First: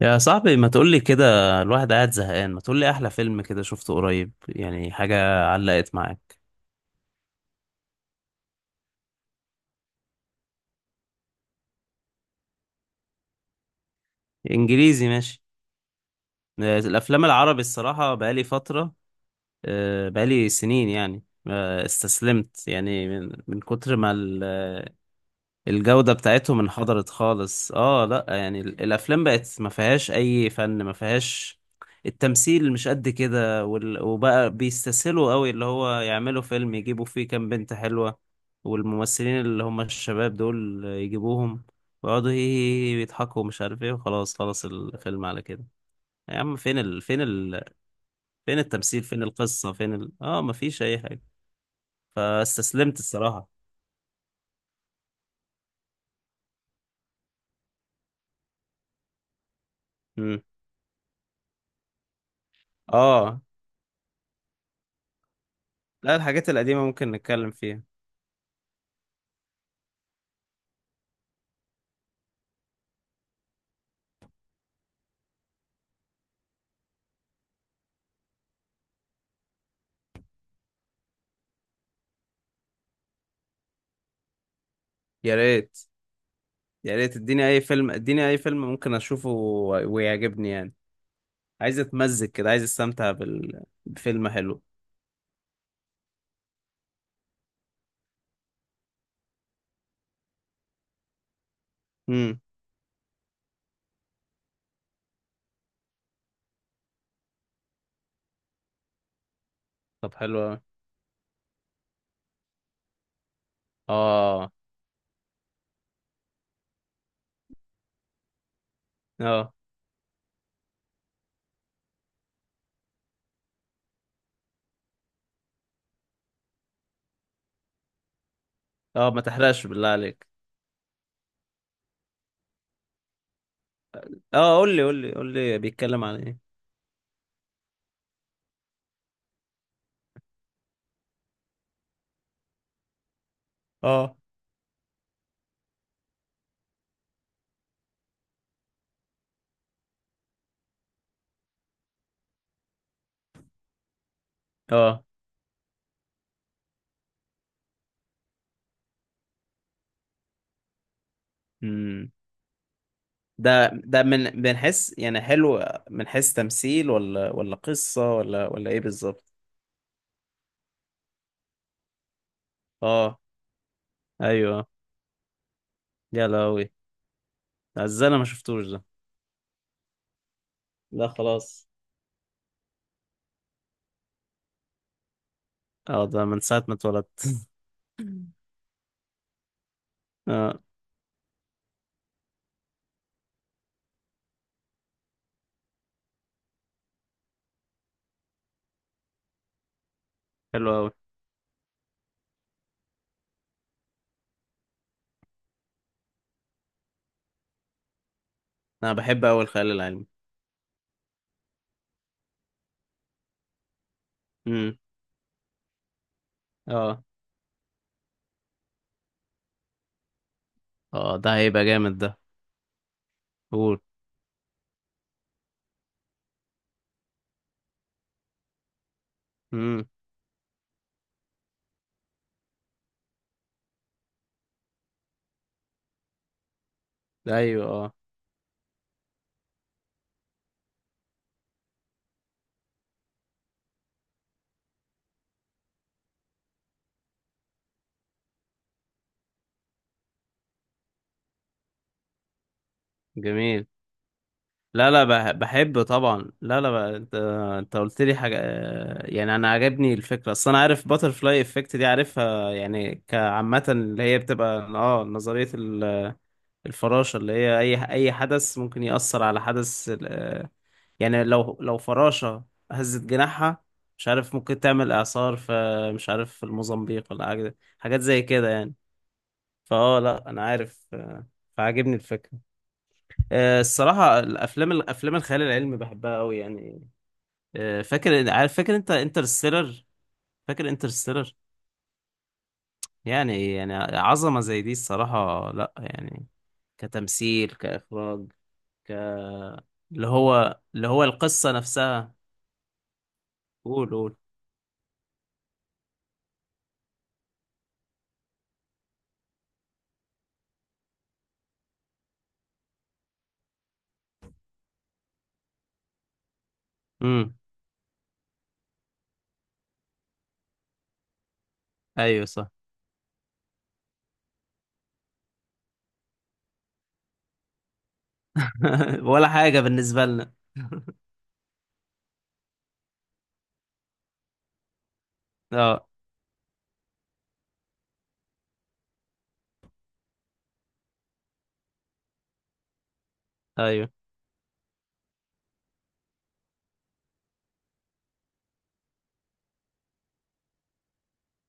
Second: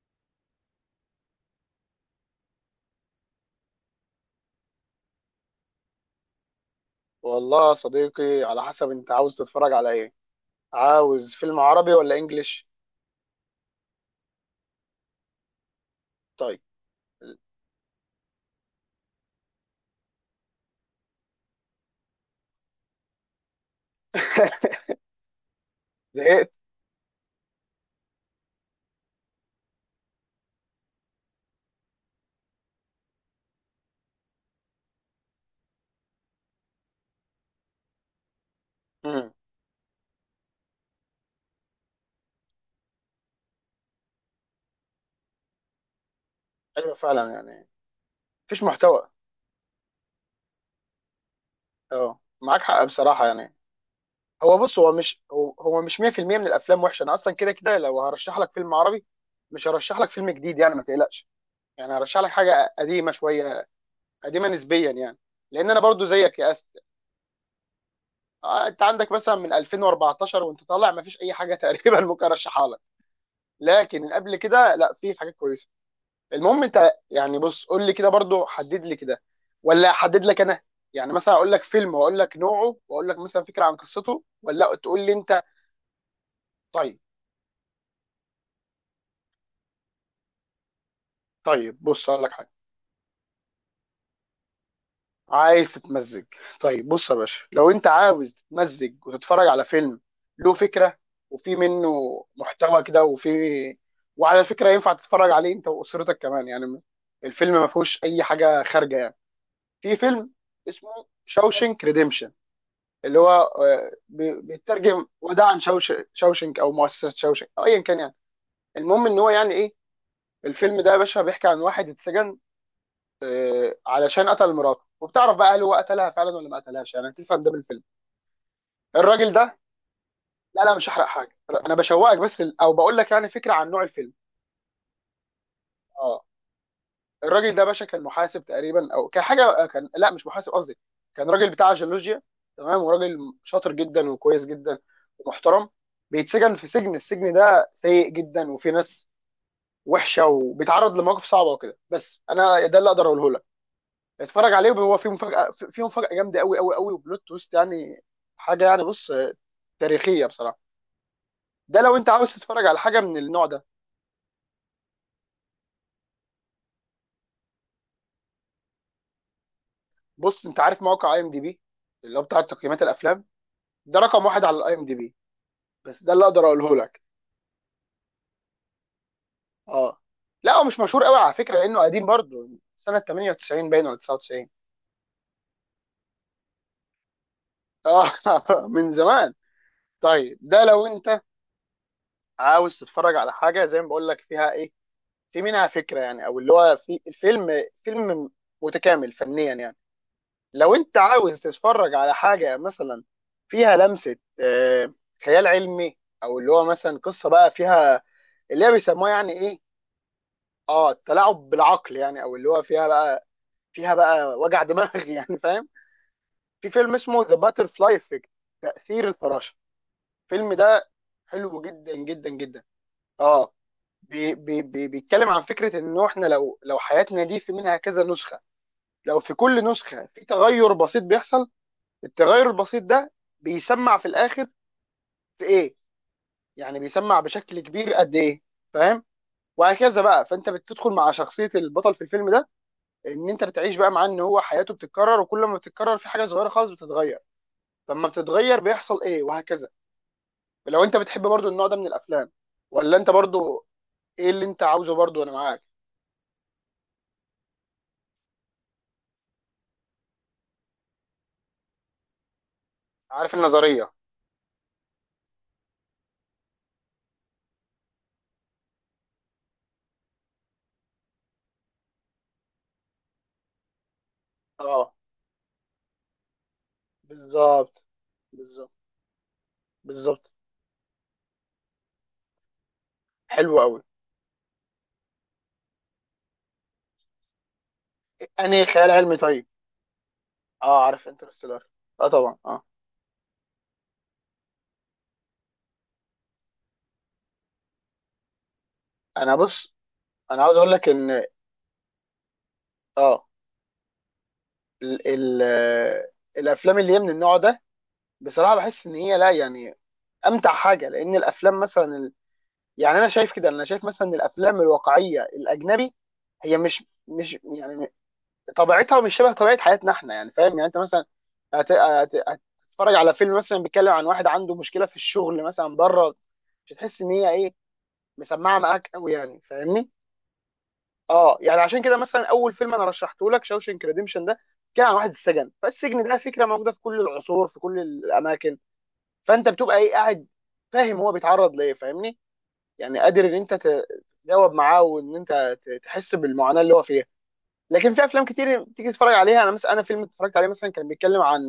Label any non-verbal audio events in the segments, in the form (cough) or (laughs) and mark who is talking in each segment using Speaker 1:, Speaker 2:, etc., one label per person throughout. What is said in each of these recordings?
Speaker 1: يا صاحبي، ما تقولي كده. الواحد قاعد زهقان، ما تقولي أحلى فيلم كده شفته قريب، يعني حاجة علقت معاك.
Speaker 2: والله يا صديقي، على حسب انت عاوز تتفرج على ايه. عاوز فيلم عربي ولا انجليش؟
Speaker 1: إنجليزي ماشي.
Speaker 2: طيب.
Speaker 1: الأفلام العربي الصراحة بقالي فترة. بقالي سنين يعني. استسلمت يعني من كتر ما
Speaker 2: (laughs)
Speaker 1: الجودة
Speaker 2: زهقت.
Speaker 1: بتاعتهم انحدرت خالص. اه لا يعني الافلام بقت ما فيهاش اي فن، ما فيهاش التمثيل مش قد كده، وبقى بيستسهلوا قوي، اللي هو يعملوا فيلم يجيبوا فيه كام بنت حلوة
Speaker 2: امم.
Speaker 1: والممثلين اللي هم الشباب دول يجيبوهم، ويقعدوا هي هي هي يضحكوا مش عارف ايه، وخلاص خلاص الفيلم على كده. يا عم،
Speaker 2: ايوه فعلا يعني
Speaker 1: فين
Speaker 2: مفيش
Speaker 1: التمثيل؟
Speaker 2: محتوى.
Speaker 1: فين القصة؟ فين ال... اه مفيش اي حاجة.
Speaker 2: اه، معاك حق
Speaker 1: فاستسلمت
Speaker 2: بصراحه
Speaker 1: الصراحة.
Speaker 2: يعني. هو بص، هو مش 100% من الافلام وحشه. انا اصلا كده كده، لو هرشح لك فيلم عربي مش هرشح لك فيلم
Speaker 1: مم.
Speaker 2: جديد، يعني ما تقلقش. يعني هرشح لك حاجه قديمه
Speaker 1: اه.
Speaker 2: شويه، قديمه نسبيا يعني، لان انا برضو
Speaker 1: لا،
Speaker 2: زيك
Speaker 1: الحاجات
Speaker 2: يا اسف.
Speaker 1: القديمة ممكن نتكلم فيها.
Speaker 2: انت عندك مثلا من 2014 وانت طالع ما فيش اي حاجه (laughs) تقريبا ممكن ارشحها. لكن قبل كده، لا، في حاجات كويسه. المهم انت يعني، بص قول لي كده برضو، حدد لي كده ولا احدد لك انا. يعني مثلا اقول لك فيلم واقول لك نوعه واقول لك مثلا فكره عن قصته، ولا تقول لي
Speaker 1: يا
Speaker 2: انت؟
Speaker 1: ريت. يا
Speaker 2: طيب.
Speaker 1: ريت اديني اي فيلم، اديني اي فيلم ممكن اشوفه ويعجبني يعني.
Speaker 2: طيب
Speaker 1: عايز
Speaker 2: بص اقول
Speaker 1: اتمزج
Speaker 2: لك
Speaker 1: كده،
Speaker 2: حاجه.
Speaker 1: عايز استمتع بفيلم حلو.
Speaker 2: عايز تتمزج؟ طيب بص يا باشا، لو انت عاوز تتمزج وتتفرج على فيلم له فكره وفي منه
Speaker 1: امم.
Speaker 2: محتوى كده، وفي وعلى فكره ينفع تتفرج عليه انت واسرتك كمان يعني، الفيلم ما فيهوش اي حاجه خارجه يعني. في
Speaker 1: طب
Speaker 2: فيلم
Speaker 1: حلو أوي.
Speaker 2: اسمه شاوشنك ريديمشن، اللي هو
Speaker 1: اه
Speaker 2: بيترجم وداعا شوش شاوشنك او مؤسسه شاوشنك او ايا كان يعني. المهم ان هو يعني
Speaker 1: اه
Speaker 2: ايه. الفيلم ده يا باشا بيحكي عن واحد اتسجن علشان قتل مراته، وبتعرف بقى هل هو قتلها فعلا ولا ما قتلهاش، يعني هتفهم ده من الفيلم،
Speaker 1: اه، ما
Speaker 2: الراجل ده.
Speaker 1: تحرقش بالله عليك.
Speaker 2: لا لا، مش هحرق حاجه. انا بشوقك بس، او بقول لك يعني فكره عن نوع الفيلم.
Speaker 1: اه، قول لي قول لي قول لي بيتكلم عن
Speaker 2: اه،
Speaker 1: ايه.
Speaker 2: الراجل ده باشا كان محاسب تقريبا، او كان حاجه، كان، لا مش محاسب قصدي، كان راجل بتاع جيولوجيا. تمام. وراجل شاطر جدا
Speaker 1: اه.
Speaker 2: وكويس جدا ومحترم. بيتسجن في سجن. السجن ده سيء جدا وفي ناس وحشه، وبيتعرض لمواقف صعبه وكده. بس انا ده اللي اقدر اقوله لك. اتفرج عليه، وهو
Speaker 1: اه.
Speaker 2: فيه مفاجاه، فيه مفاجاه جامده قوي قوي قوي وبلوت تويست يعني. حاجه يعني، بص تاريخيه بصراحه. ده لو انت
Speaker 1: امم.
Speaker 2: عاوز تتفرج على حاجه من النوع ده.
Speaker 1: ده من حيث يعني حلو؟ من حيث تمثيل ولا قصة ولا ايه بالظبط؟
Speaker 2: بص، انت عارف موقع اي ام دي بي، اللي هو بتاع تقييمات
Speaker 1: اه.
Speaker 2: الافلام؟ ده رقم واحد على
Speaker 1: ايوه.
Speaker 2: الاي ام دي بي. بس ده اللي
Speaker 1: يا
Speaker 2: اقدر
Speaker 1: لهوي،
Speaker 2: اقوله لك.
Speaker 1: ده ازاي انا ما شفتوش ده؟
Speaker 2: اه، لا، هو مش مشهور
Speaker 1: لا
Speaker 2: قوي على فكره،
Speaker 1: خلاص.
Speaker 2: لانه قديم برضه، سنه 98 باين ولا 99.
Speaker 1: اه ده من ساعة ما اتولدت. (laughs)
Speaker 2: اه، (laughs) من زمان. طيب،
Speaker 1: اه،
Speaker 2: ده لو انت عاوز تتفرج على حاجه زي ما بقول لك فيها ايه، في منها فكره يعني، او اللي هو في الفيلم، فيلم متكامل فنيا يعني.
Speaker 1: حلو
Speaker 2: لو
Speaker 1: قوي.
Speaker 2: انت عاوز تتفرج على حاجه مثلا فيها لمسه خيال علمي، او اللي هو مثلا قصه بقى فيها اللي هي
Speaker 1: انا
Speaker 2: بيسموها
Speaker 1: بحب
Speaker 2: يعني
Speaker 1: قوي
Speaker 2: ايه،
Speaker 1: الخيال العلمي.
Speaker 2: اه، التلاعب بالعقل، يعني او اللي هو فيها بقى، فيها بقى وجع
Speaker 1: امم.
Speaker 2: دماغ (laughs) يعني فاهم. في فيلم
Speaker 1: اه
Speaker 2: اسمه ذا باتر فلاي افكت، تأثير الفراشة. الفيلم ده
Speaker 1: اه، ده
Speaker 2: حلو
Speaker 1: هيبقى
Speaker 2: جدا
Speaker 1: جامد ده.
Speaker 2: جدا جدا. اه،
Speaker 1: قول.
Speaker 2: بي بي بي بيتكلم عن فكرة انه احنا لو حياتنا دي في منها كذا نسخة، لو في كل
Speaker 1: امم.
Speaker 2: نسخة في تغير بسيط بيحصل. التغير البسيط ده بيسمع في الاخر في ايه، يعني بيسمع بشكل
Speaker 1: ايوه اه.
Speaker 2: كبير قد ايه، فاهم؟ وهكذا بقى، فانت بتدخل مع شخصية البطل في الفيلم ده، ان انت بتعيش بقى معاه ان هو حياته بتتكرر، وكل ما بتتكرر في حاجة صغيرة خالص بتتغير، لما بتتغير بيحصل ايه، وهكذا. لو انت بتحب برضو النوع ده من الافلام، ولا انت برضو
Speaker 1: جميل.
Speaker 2: ايه اللي انت
Speaker 1: لا
Speaker 2: عاوزه،
Speaker 1: لا،
Speaker 2: برضو انا معاك.
Speaker 1: بحب طبعا. لا لا بقى انت. انت قلت لي حاجه، يعني انا عجبني الفكره، اصل انا عارف باترفلاي افكت دي، عارفها يعني
Speaker 2: عارف
Speaker 1: كعامه،
Speaker 2: النظريه.
Speaker 1: اللي هي بتبقى نظريه الفراشة، اللي هي أي حدث ممكن يأثر على حدث. يعني لو فراشة هزت جناحها، مش عارف ممكن تعمل
Speaker 2: اه،
Speaker 1: إعصار في، مش عارف في الموزمبيق ولا حاجة،
Speaker 2: بالظبط،
Speaker 1: حاجات زي كده
Speaker 2: بالظبط،
Speaker 1: يعني.
Speaker 2: بالظبط.
Speaker 1: لأ أنا عارف. فعاجبني الفكرة.
Speaker 2: حلو قوي.
Speaker 1: الصراحة الأفلام الخيال العلمي بحبها أوي يعني. فاكر، عارف،
Speaker 2: انهي
Speaker 1: فاكر
Speaker 2: خيال
Speaker 1: أنت
Speaker 2: علمي؟ طيب،
Speaker 1: انترستيلر؟ فاكر
Speaker 2: اه عارف
Speaker 1: انترستيلر؟
Speaker 2: انترستيلر. اه، طبعا، اه.
Speaker 1: يعني عظمة زي دي الصراحة لأ يعني، كتمثيل، كإخراج،
Speaker 2: انا بص،
Speaker 1: اللي
Speaker 2: انا عاوز
Speaker 1: هو
Speaker 2: اقول لك
Speaker 1: اللي هو
Speaker 2: ان،
Speaker 1: القصة نفسها.
Speaker 2: اه،
Speaker 1: قول قول.
Speaker 2: ال الافلام اللي هي من النوع ده بصراحه، بحس ان هي، لا يعني، امتع حاجه. لان الافلام مثلا، يعني انا شايف كده، انا شايف مثلا ان الافلام الواقعيه الاجنبي هي مش
Speaker 1: امم.
Speaker 2: مش يعني طبيعتها مش شبه طبيعه حياتنا احنا، يعني فاهم؟ يعني انت مثلا هت- هت-
Speaker 1: ايوه صح.
Speaker 2: هتتفرج على فيلم مثلا بيتكلم عن واحد عنده مشكله في الشغل مثلا بره، مش هتحس ان هي ايه، مسمعه معاك
Speaker 1: (laughs)
Speaker 2: قوي،
Speaker 1: ولا
Speaker 2: يعني
Speaker 1: حاجة
Speaker 2: فاهمني.
Speaker 1: بالنسبة لنا.
Speaker 2: اه، يعني عشان كده مثلا اول فيلم انا رشحته لك شاوشنك ريديمشن ده، كان عن واحد السجن.
Speaker 1: اه
Speaker 2: فالسجن ده فكره موجوده في كل العصور في كل الاماكن، فانت بتبقى ايه قاعد فاهم هو بيتعرض ليه، فاهمني؟ يعني قادر ان انت
Speaker 1: ايوه.
Speaker 2: تجاوب معاه وان انت تحس بالمعاناه اللي هو فيها. لكن في افلام كتير تيجي تتفرج عليها، انا مثلا، انا فيلم اتفرجت عليه مثلا كان بيتكلم عن،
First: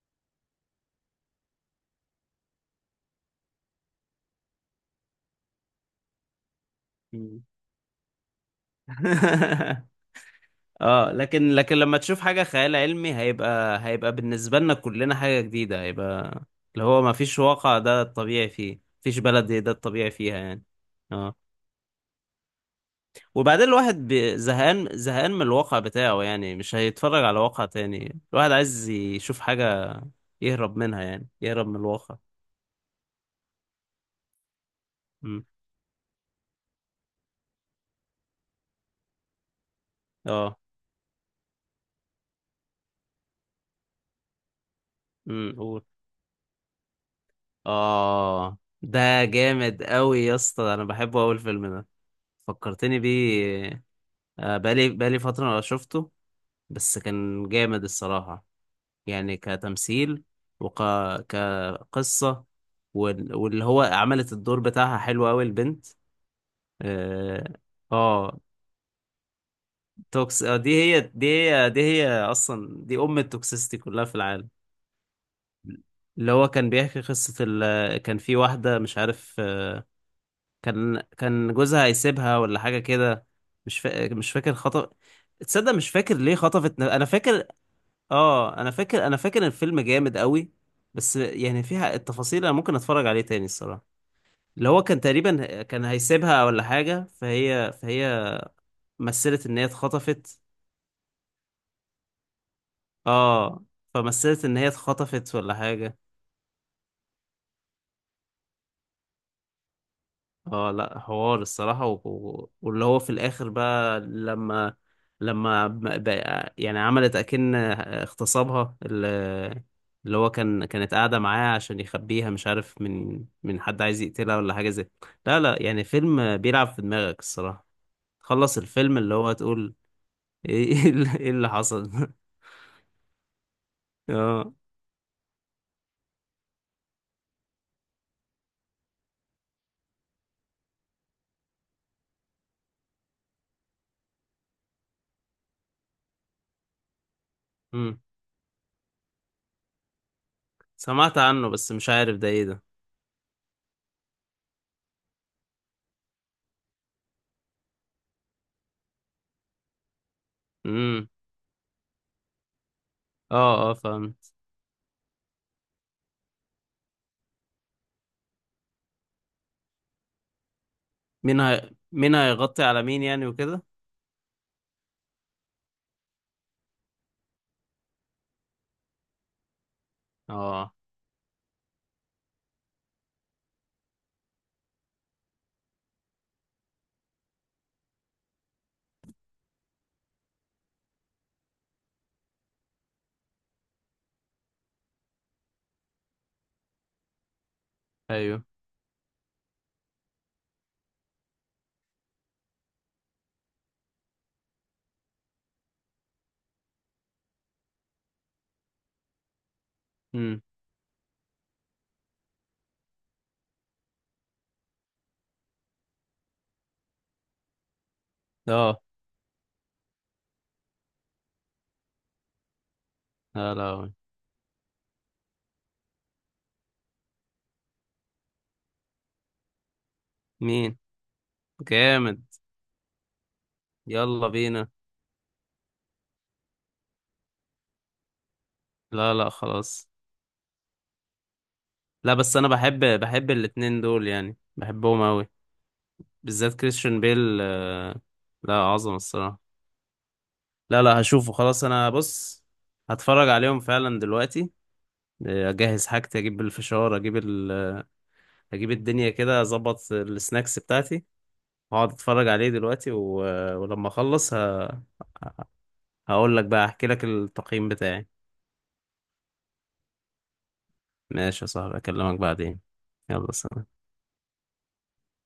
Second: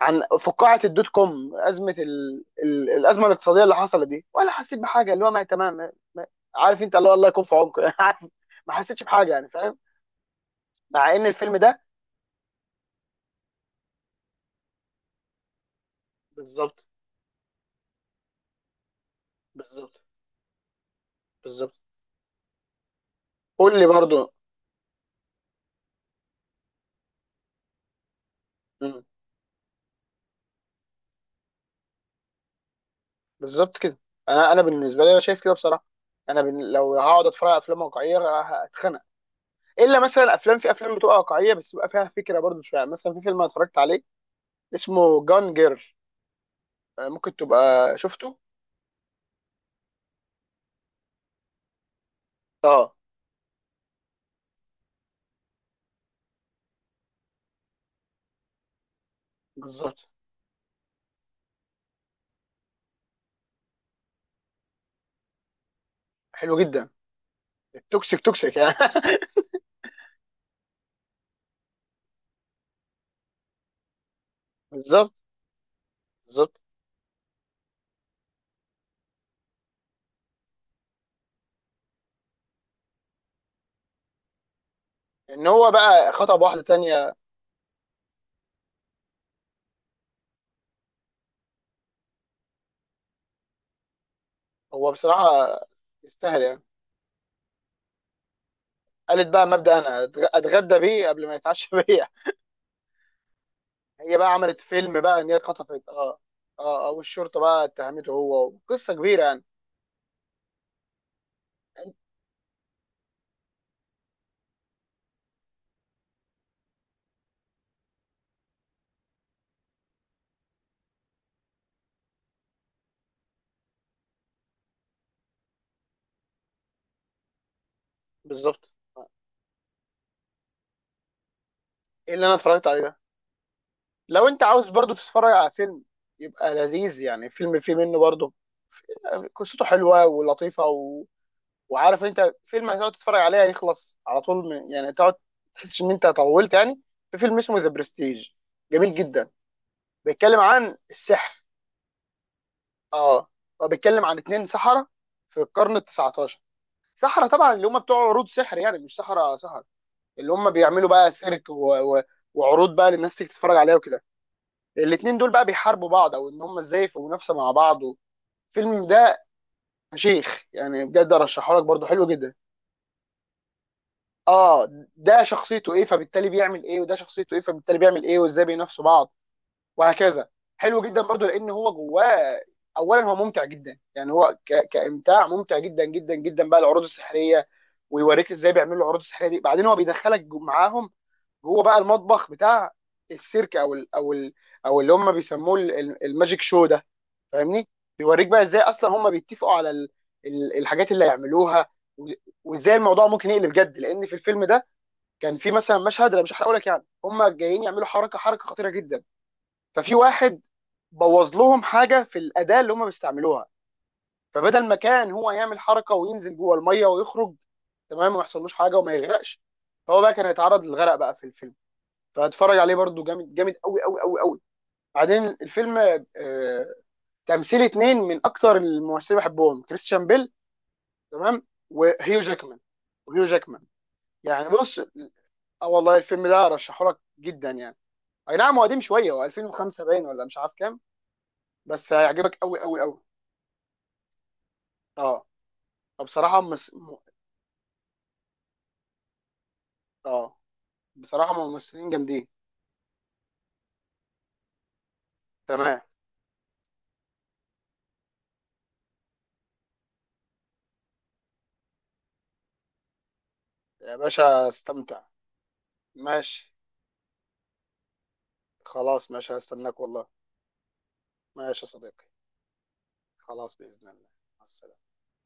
Speaker 2: عن فقاعه الدوت كوم، ازمه الازمه الاقتصاديه اللي حصلت دي، ولا حسيت بحاجه. اللي هو ما تمام عارف انت، الله الله
Speaker 1: مم.
Speaker 2: يكون في عمق (laughs) عارف. ما حسيتش بحاجه يعني فاهم.
Speaker 1: (laughs)
Speaker 2: مع
Speaker 1: اه،
Speaker 2: ان
Speaker 1: لكن
Speaker 2: الفيلم
Speaker 1: لكن
Speaker 2: ده
Speaker 1: لما تشوف حاجة خيال علمي هيبقى، بالنسبة لنا كلنا حاجة جديدة، هيبقى
Speaker 2: بالظبط.
Speaker 1: اللي هو ما فيش واقع ده الطبيعي فيه، مفيش بلد ده
Speaker 2: بالظبط،
Speaker 1: الطبيعي فيها يعني. اه.
Speaker 2: بالظبط.
Speaker 1: وبعدين
Speaker 2: قول لي
Speaker 1: الواحد
Speaker 2: برضو.
Speaker 1: زهقان زهقان من الواقع بتاعه يعني، مش هيتفرج على واقع تاني، الواحد عايز
Speaker 2: مم.
Speaker 1: يشوف حاجة يهرب منها، يعني يهرب من الواقع.
Speaker 2: بالظبط كده. انا، انا بالنسبه لي انا شايف
Speaker 1: مم.
Speaker 2: كده بصراحه. انا لو هقعد اتفرج على افلام واقعيه هتخنق. الا مثلا افلام،
Speaker 1: اه.
Speaker 2: في افلام بتبقى واقعيه بس بيبقى فيها فكره برضو شويه، يعني مثلا في فيلم أنا اتفرجت عليه اسمه
Speaker 1: امم.
Speaker 2: جان جيرل،
Speaker 1: قول.
Speaker 2: ممكن تبقى شفته.
Speaker 1: اه ده جامد قوي يا اسطى، انا بحبه اول فيلم ده،
Speaker 2: اه،
Speaker 1: فكرتني بيه. بقالي فترة ما شفته، بس كان جامد الصراحة، يعني
Speaker 2: بالظبط.
Speaker 1: كتمثيل، وك كقصة، واللي هو عملت الدور بتاعها حلو قوي البنت.
Speaker 2: حلو جدا.
Speaker 1: اه.
Speaker 2: التوكسيك
Speaker 1: آه،
Speaker 2: توكسيك يعني.
Speaker 1: توكس دي هي دي هي دي هي اصلا دي ام التوكسيستي كلها في العالم.
Speaker 2: (laughs) بالظبط.
Speaker 1: اللي هو
Speaker 2: بالظبط،
Speaker 1: كان بيحكي قصة كان في واحدة مش عارف، كان جوزها هيسيبها ولا حاجة كده، مش فاكر خطف.
Speaker 2: ان هو
Speaker 1: تصدق مش
Speaker 2: بقى
Speaker 1: فاكر ليه
Speaker 2: خطب واحده
Speaker 1: خطفت، انا
Speaker 2: تانية.
Speaker 1: فاكر. اه انا فاكر، الفيلم جامد قوي، بس يعني فيها التفاصيل، انا ممكن اتفرج عليه تاني الصراحة. اللي هو
Speaker 2: هو
Speaker 1: كان
Speaker 2: بصراحه
Speaker 1: تقريبا كان
Speaker 2: يستاهل
Speaker 1: هيسيبها
Speaker 2: يعني.
Speaker 1: ولا حاجة، فهي
Speaker 2: قالت
Speaker 1: مثلت
Speaker 2: بقى
Speaker 1: ان هي
Speaker 2: مبدأ انا
Speaker 1: اتخطفت.
Speaker 2: اتغدى بيه قبل ما يتعشى (laughs) بيا.
Speaker 1: اه.
Speaker 2: هي بقى
Speaker 1: فمثلت ان
Speaker 2: عملت
Speaker 1: هي
Speaker 2: فيلم بقى ان
Speaker 1: اتخطفت
Speaker 2: هي
Speaker 1: ولا
Speaker 2: اتخطفت،
Speaker 1: حاجة.
Speaker 2: اه. اه، اه، والشرطه بقى اتهمته، هو قصه كبيره يعني.
Speaker 1: اه، لا حوار الصراحة. واللي هو في الآخر بقى لما بقى يعني عملت أكن اغتصابها، اللي هو كانت قاعدة معاه عشان يخبيها مش عارف من حد عايز يقتلها ولا حاجة زي. لا لا، يعني فيلم بيلعب في دماغك الصراحة، تخلص
Speaker 2: بالظبط.
Speaker 1: الفيلم اللي هو تقول (laughs) ايه إيه اللي إيه اللي حصل.
Speaker 2: ايه اللي
Speaker 1: (laughs)
Speaker 2: انا اتفرجت عليه ده؟ لو انت
Speaker 1: اه.
Speaker 2: عاوز برضو تتفرج على فيلم يبقى لذيذ يعني، فيلم فيه منه برضو، قصته حلوه ولطيفه وعارف انت فيلم هتقعد تتفرج عليه هيخلص على طول يعني تقعد تحس ان انت طولت يعني. في فيلم اسمه ذا
Speaker 1: امم.
Speaker 2: برستيج، جميل جدا. بيتكلم عن
Speaker 1: سمعت
Speaker 2: السحر.
Speaker 1: عنه بس مش عارف ده ايه ده.
Speaker 2: اه، هو بيتكلم عن اتنين سحرة في القرن ال 19. سحرة طبعا اللي هم بتوع عروض سحر، يعني مش سحرة سحر. اللي هم بيعملوا
Speaker 1: امم.
Speaker 2: بقى سيرك و... وعروض بقى للناس تيجي تتفرج
Speaker 1: اه
Speaker 2: عليها
Speaker 1: اه
Speaker 2: وكده.
Speaker 1: فهمت.
Speaker 2: الاتنين دول بقى بيحاربوا بعض، او ان هم ازاي في منافسه مع بعض. الفيلم ده شيخ يعني بجد، ارشحه لك برضه، حلو
Speaker 1: مين
Speaker 2: جدا.
Speaker 1: هيغطي على مين يعني وكده.
Speaker 2: اه، ده شخصيته ايه فبالتالي بيعمل ايه، وده شخصيته ايه فبالتالي بيعمل ايه، وازاي بينافسوا بعض، وهكذا.
Speaker 1: اه.
Speaker 2: حلو جدا برضه، لان هو جواه. اولا هو ممتع جدا يعني، هو كامتاع ممتع جدا جدا جدا بقى العروض السحريه، ويوريك ازاي بيعملوا العروض السحريه دي. بعدين هو بيدخلك معاهم جوه بقى، المطبخ بتاع السيرك او ال... او ال... او اللي هم بيسموه الماجيك شو ده، فاهمني؟ بيوريك بقى
Speaker 1: ايوه.
Speaker 2: ازاي اصلا هم بيتفقوا على الحاجات اللي هيعملوها، و- وازاي الموضوع ممكن يقلب جد. لان في الفيلم ده كان في مثلا مشهد، انا مش هحرقه لك، يعني هم جايين يعملوا حركه، حركه خطيره جدا، ففي
Speaker 1: امم.
Speaker 2: واحد بوظ لهم حاجه في الاداه اللي هم بيستعملوها، فبدل ما كان هو يعمل حركه وينزل جوه الميه ويخرج، تمام، وما يحصلوش حاجه
Speaker 1: اه.
Speaker 2: وما يغرقش، هو بقى كان هيتعرض للغرق بقى في الفيلم. فاتفرج عليه برضو، جامد، جامد
Speaker 1: لا
Speaker 2: قوي
Speaker 1: لا،
Speaker 2: قوي قوي قوي. بعدين الفيلم، آه، تمثيل اثنين من اكتر الممثلين اللي بحبهم، كريستيان بيل،
Speaker 1: مين؟
Speaker 2: تمام، وهيو
Speaker 1: جامد.
Speaker 2: جاكمان، وهيو جاكمان.
Speaker 1: يلا
Speaker 2: يعني
Speaker 1: بينا.
Speaker 2: بص، اه والله الفيلم ده ارشحه لك جدا يعني. اي نعم هو قديم شويه،
Speaker 1: لا
Speaker 2: هو
Speaker 1: لا
Speaker 2: 2005
Speaker 1: خلاص.
Speaker 2: باين ولا مش عارف كام، بس
Speaker 1: لا بس
Speaker 2: هيعجبك
Speaker 1: انا،
Speaker 2: قوي قوي
Speaker 1: بحب
Speaker 2: قوي.
Speaker 1: بحب الاتنين دول يعني بحبهم
Speaker 2: اه،
Speaker 1: اوي،
Speaker 2: فبصراحه
Speaker 1: بالذات كريستيان بيل. لا، عظمة الصراحة.
Speaker 2: اه
Speaker 1: لا لا
Speaker 2: بصراحه
Speaker 1: هشوفه خلاص.
Speaker 2: ممثلين
Speaker 1: انا
Speaker 2: جامدين.
Speaker 1: بص هتفرج عليهم فعلا دلوقتي.
Speaker 2: تمام.
Speaker 1: اجهز حاجتي، اجيب الفشار، اجيب الدنيا كده، اظبط السناكس بتاعتي، هقعد اتفرج عليه دلوقتي ولما
Speaker 2: يا
Speaker 1: اخلص
Speaker 2: باشا استمتع.
Speaker 1: هقول لك
Speaker 2: ماشي.
Speaker 1: بقى، احكي لك التقييم بتاعي.
Speaker 2: خلاص ماشي، هستناك والله.
Speaker 1: ماشي يا
Speaker 2: ماشي يا
Speaker 1: صاحبي،
Speaker 2: صديقي.
Speaker 1: اكلمك بعدين. يلا
Speaker 2: خلاص
Speaker 1: سلام.
Speaker 2: باذن الله. مع السلامة.